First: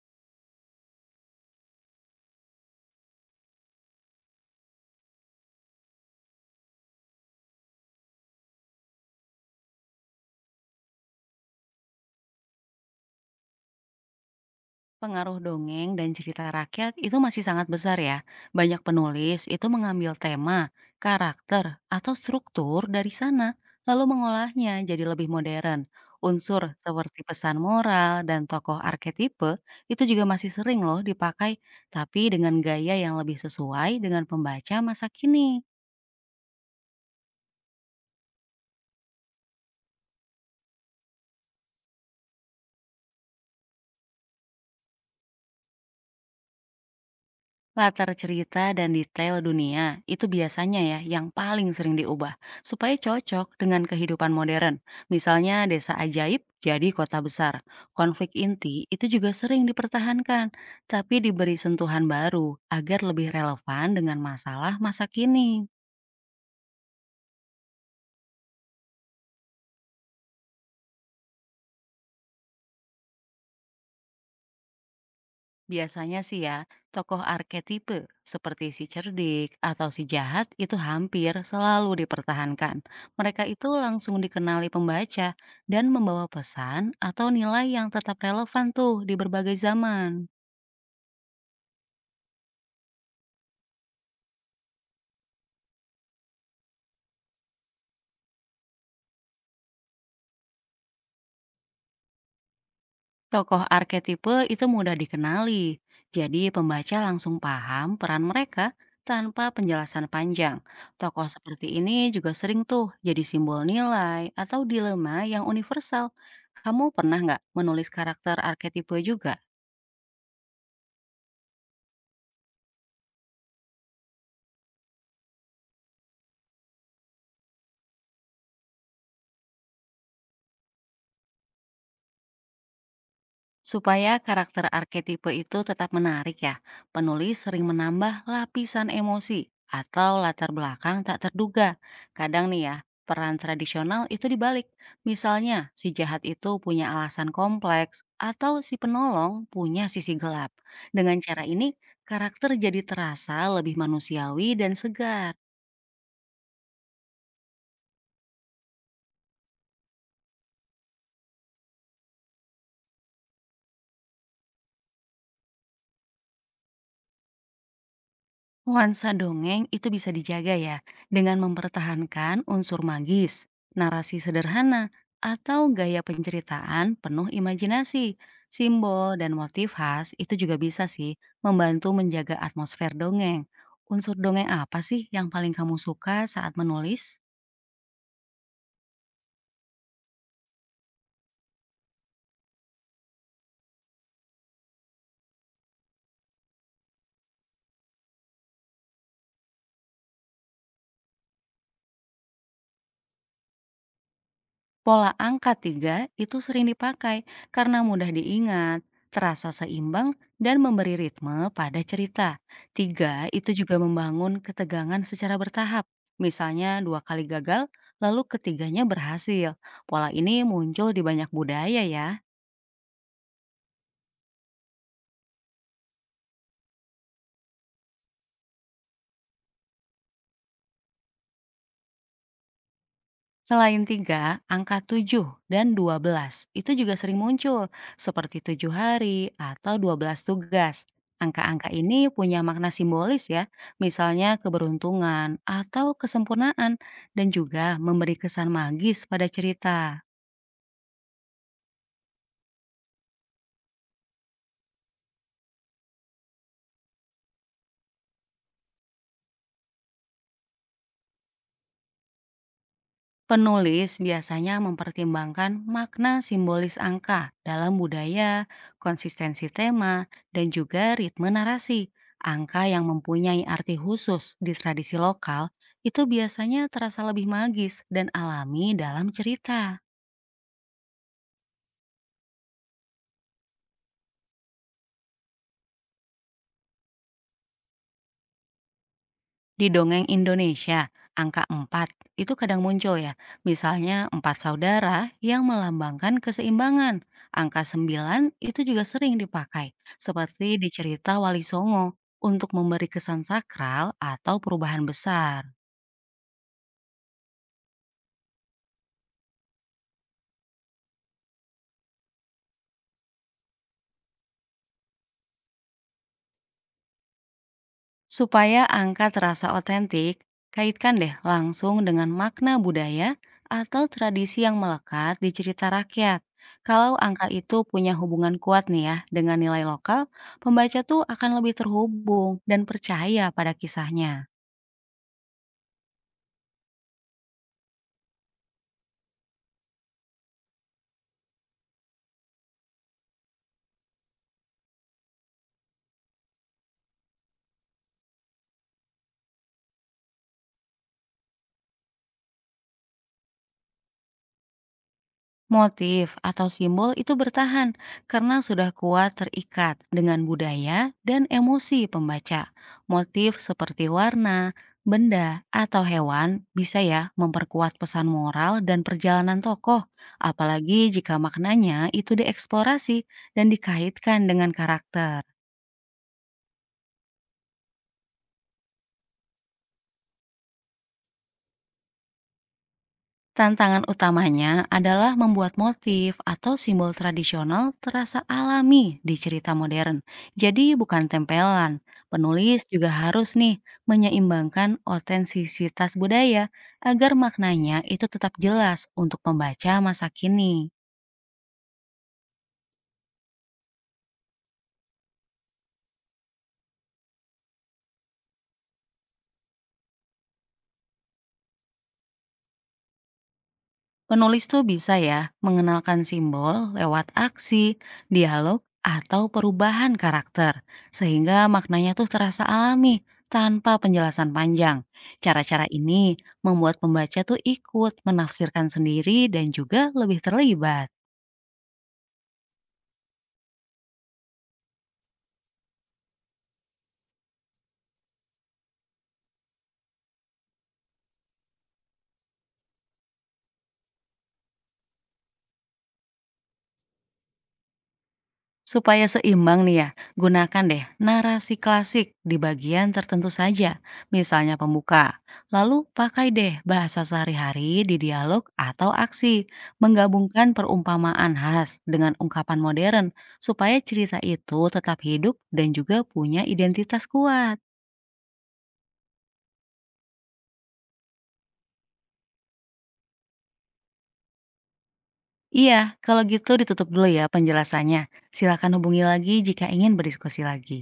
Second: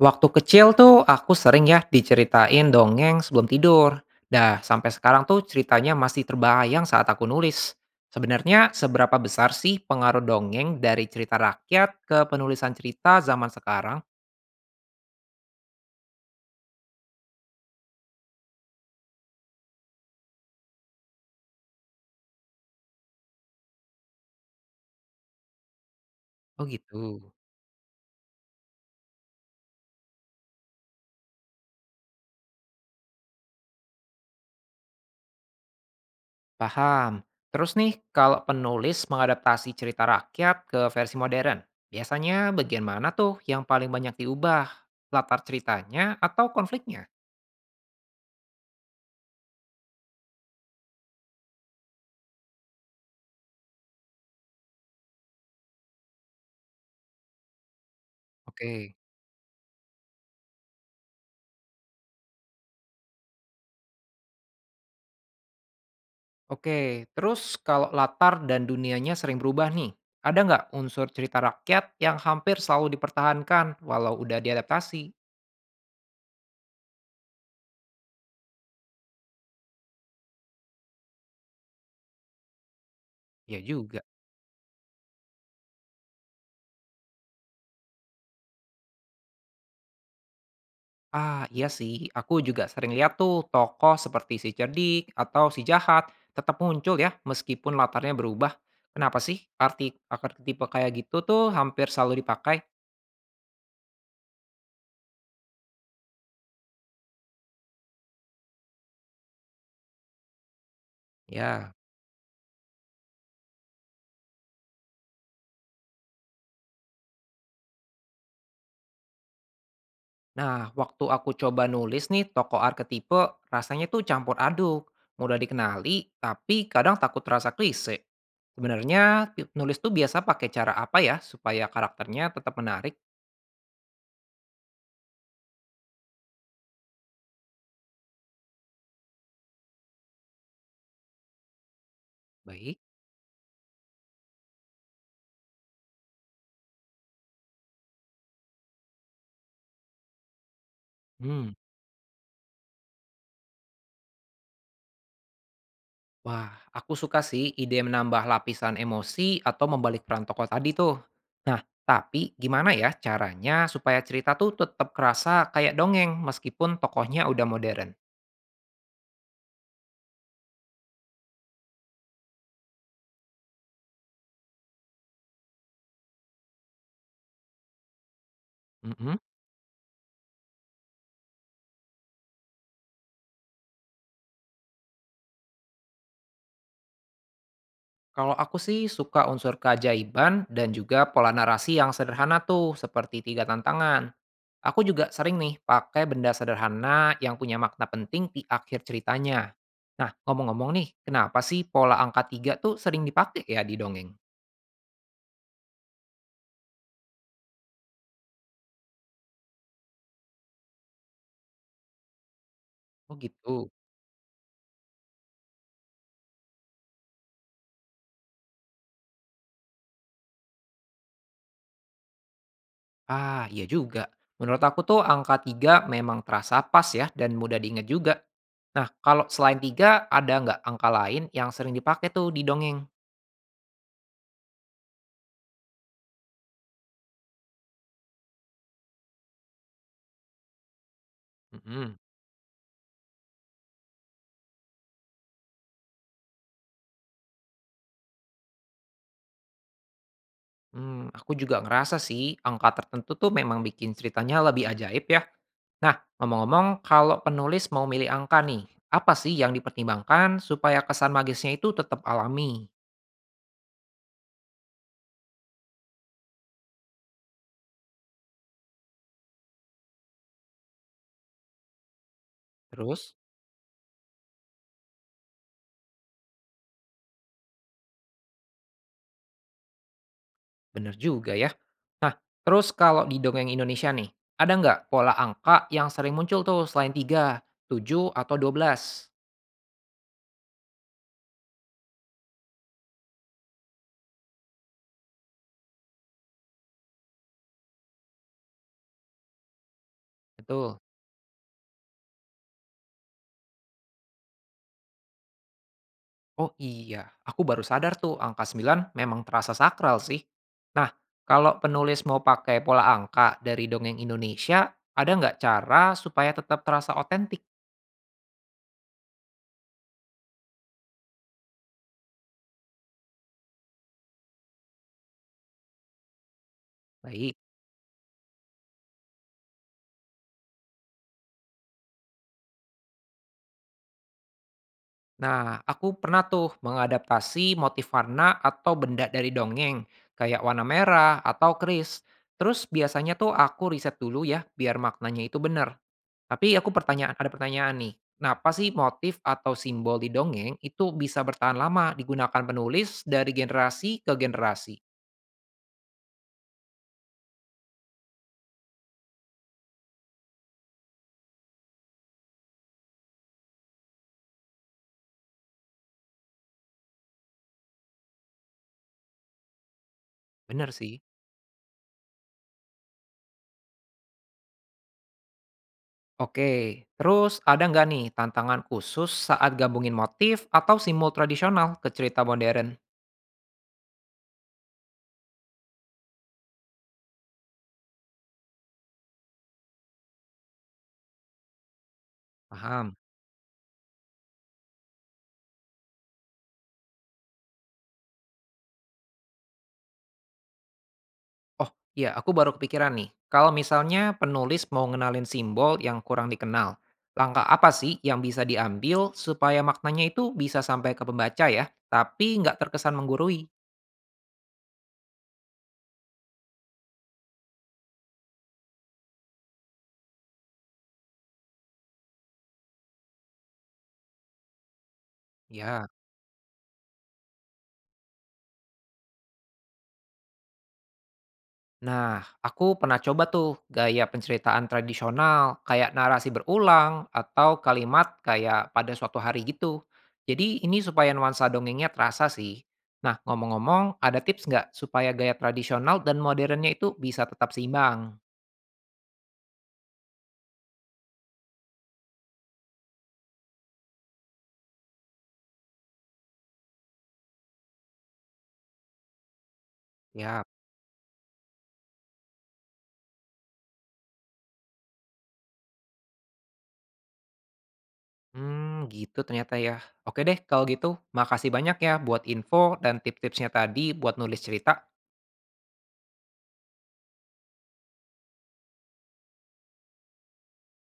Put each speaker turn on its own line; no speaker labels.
Waktu kecil tuh aku sering ya diceritain dongeng sebelum tidur. Dah, sampai sekarang tuh ceritanya masih terbayang saat aku nulis. Sebenarnya seberapa besar sih pengaruh dongeng dari cerita rakyat ke penulisan cerita zaman sekarang?
Pengaruh dongeng dan cerita rakyat itu masih sangat besar ya. Banyak penulis itu mengambil tema, karakter, atau struktur dari sana, lalu mengolahnya jadi lebih modern. Unsur
Oh gitu.
seperti pesan moral dan tokoh arketipe itu juga masih sering loh dipakai, tapi dengan gaya yang lebih sesuai dengan pembaca masa kini.
Paham. Terus nih, kalau penulis mengadaptasi cerita rakyat ke versi modern, biasanya bagian mana tuh yang paling banyak diubah? Latar ceritanya atau konfliknya?
Latar cerita dan detail dunia itu biasanya ya yang paling sering diubah supaya cocok dengan kehidupan modern. Misalnya desa ajaib jadi kota besar. Konflik inti
Oke.
itu juga sering dipertahankan, tapi diberi sentuhan baru agar lebih relevan dengan masalah masa kini.
Oke, terus kalau latar dan dunianya sering berubah nih, ada nggak unsur cerita rakyat yang hampir selalu dipertahankan walau udah diadaptasi?
Biasanya sih ya, tokoh arketipe seperti si cerdik atau si jahat itu hampir selalu dipertahankan. Mereka
Ya
itu
juga.
langsung dikenali pembaca dan membawa pesan atau nilai yang tetap relevan tuh di berbagai zaman.
Ah, iya sih. Aku juga sering lihat tuh tokoh seperti si cerdik atau si jahat tetap muncul ya meskipun latarnya berubah. Kenapa sih arti tipe kayak gitu tuh hampir selalu dipakai?
Tokoh arketipe itu mudah dikenali, jadi pembaca langsung paham peran mereka tanpa penjelasan panjang. Tokoh seperti
Ya.
ini juga sering tuh jadi simbol nilai atau dilema yang universal. Kamu pernah nggak menulis karakter arketipe juga?
Nah, waktu aku coba nulis nih tokoh arketipe, rasanya tuh campur aduk. Mudah dikenali, tapi kadang takut terasa klise. Sebenarnya pi nulis tuh biasa pakai cara apa ya supaya karakternya tetap menarik?
Supaya karakter arketipe itu tetap menarik ya, penulis sering menambah lapisan emosi atau latar belakang tak terduga. Kadang nih ya,
Baik.
peran tradisional itu dibalik. Misalnya, si jahat itu punya alasan kompleks atau si penolong punya sisi gelap. Dengan cara
Mmm.
ini, karakter jadi terasa lebih manusiawi dan segar.
Wah, aku suka sih ide menambah lapisan emosi atau membalik peran tokoh tadi tuh. Nah, tapi gimana ya caranya supaya cerita tuh tetap kerasa kayak dongeng meskipun tokohnya udah modern?
Nuansa dongeng itu bisa dijaga ya dengan mempertahankan unsur magis, narasi sederhana, atau gaya penceritaan penuh imajinasi. Simbol
Mhm.
dan motif khas itu juga bisa sih membantu menjaga atmosfer dongeng. Unsur dongeng apa sih yang paling kamu suka saat menulis?
Kalau aku sih suka unsur keajaiban dan juga pola narasi yang sederhana tuh seperti 3 tantangan. Aku juga sering nih pakai benda sederhana yang punya makna penting di akhir ceritanya. Nah, ngomong-ngomong nih, kenapa sih pola angka tiga tuh sering dipakai ya di dongeng?
Pola angka 3 itu sering dipakai karena mudah diingat, terasa seimbang, dan memberi ritme pada cerita.
Oh
Tiga itu
gitu.
juga membangun ketegangan secara bertahap. Misalnya dua kali gagal, lalu ketiganya berhasil. Pola ini muncul di banyak budaya ya.
Ah, iya juga. Menurut aku tuh angka tiga memang terasa pas ya dan mudah diingat juga. Nah, kalau selain tiga, ada nggak angka lain yang sering dipakai tuh di dongeng?
Selain 3, angka 7 dan 12 itu juga sering muncul, seperti 7 hari atau 12 tugas. Angka-angka
Mhm.
ini punya makna simbolis ya, misalnya keberuntungan atau kesempurnaan dan juga memberi kesan magis pada cerita.
Aku juga ngerasa sih angka tertentu tuh memang bikin ceritanya lebih ajaib ya. Nah, ngomong-ngomong kalau penulis mau milih angka nih, apa sih yang dipertimbangkan supaya kesan magisnya itu tetap alami?
Penulis biasanya mempertimbangkan makna simbolis angka dalam budaya, konsistensi tema, dan juga ritme narasi. Angka yang
Terus
mempunyai arti khusus di tradisi lokal itu biasanya terasa lebih magis dan alami dalam cerita.
bener juga ya. Nah, terus kalau di dongeng Indonesia nih, ada nggak pola angka yang sering muncul tuh selain 3, 7 atau 12?
Di dongeng Indonesia, angka 4 itu kadang muncul ya. Misalnya empat saudara yang melambangkan keseimbangan. Angka 9 itu juga sering dipakai, seperti di
Betul.
cerita Wali Songo, untuk memberi kesan sakral atau perubahan besar.
Oh iya, aku baru sadar tuh angka 9 memang terasa sakral sih. Nah, kalau penulis mau pakai pola angka dari dongeng Indonesia, ada nggak cara supaya tetap terasa otentik?
Supaya angka terasa otentik, kaitkan deh langsung dengan makna budaya atau tradisi yang melekat di cerita rakyat. Kalau angka
Baik.
itu punya hubungan kuat nih ya dengan nilai lokal, pembaca tuh akan lebih terhubung dan percaya pada kisahnya.
Nah, aku pernah tuh mengadaptasi motif warna atau benda dari dongeng, kayak warna merah atau keris. Terus biasanya tuh aku riset dulu ya, biar maknanya itu benar. Tapi aku pertanyaan ada pertanyaan nih, kenapa sih motif atau simbol di dongeng itu bisa bertahan lama digunakan penulis dari generasi ke generasi?
Motif atau simbol itu bertahan karena sudah kuat terikat dengan budaya dan emosi pembaca. Motif seperti warna, benda, atau hewan bisa ya memperkuat pesan moral dan perjalanan tokoh,
Bener
apalagi
sih.
jika maknanya itu dieksplorasi dan dikaitkan dengan karakter.
Oke, terus ada nggak nih tantangan khusus saat gabungin motif atau simbol tradisional ke cerita modern?
Tantangan utamanya adalah membuat motif atau simbol tradisional terasa alami di cerita modern. Jadi bukan tempelan. Penulis juga
Paham.
harus nih menyeimbangkan otentisitas budaya agar maknanya itu tetap jelas untuk pembaca masa kini.
Oh iya, aku baru kepikiran nih. Kalau misalnya penulis mau ngenalin simbol yang kurang dikenal, langkah apa sih yang bisa diambil supaya maknanya itu bisa sampai ke pembaca ya, tapi nggak terkesan menggurui?
Penulis tuh bisa ya mengenalkan simbol lewat aksi, dialog, atau perubahan karakter, sehingga maknanya tuh terasa alami tanpa penjelasan panjang. Cara-cara
Ya.
ini membuat pembaca tuh ikut menafsirkan sendiri dan juga lebih terlibat.
Nah, aku pernah coba tuh gaya penceritaan tradisional kayak narasi berulang atau kalimat kayak pada suatu hari gitu. Jadi ini supaya nuansa dongengnya terasa sih. Nah, ngomong-ngomong, ada tips nggak supaya gaya tradisional dan modernnya itu bisa tetap seimbang?
Supaya seimbang nih ya, gunakan deh narasi klasik di bagian tertentu saja, misalnya pembuka. Lalu pakai deh bahasa sehari-hari di dialog atau aksi,
Ya,
menggabungkan perumpamaan khas dengan ungkapan modern supaya cerita itu tetap hidup dan juga punya identitas kuat.
gitu ternyata ya. Oke deh, kalau gitu makasih banyak ya buat info dan tips-tipsnya tadi buat nulis cerita.
Iya, kalau gitu ditutup dulu ya penjelasannya. Silakan hubungi lagi jika ingin berdiskusi lagi.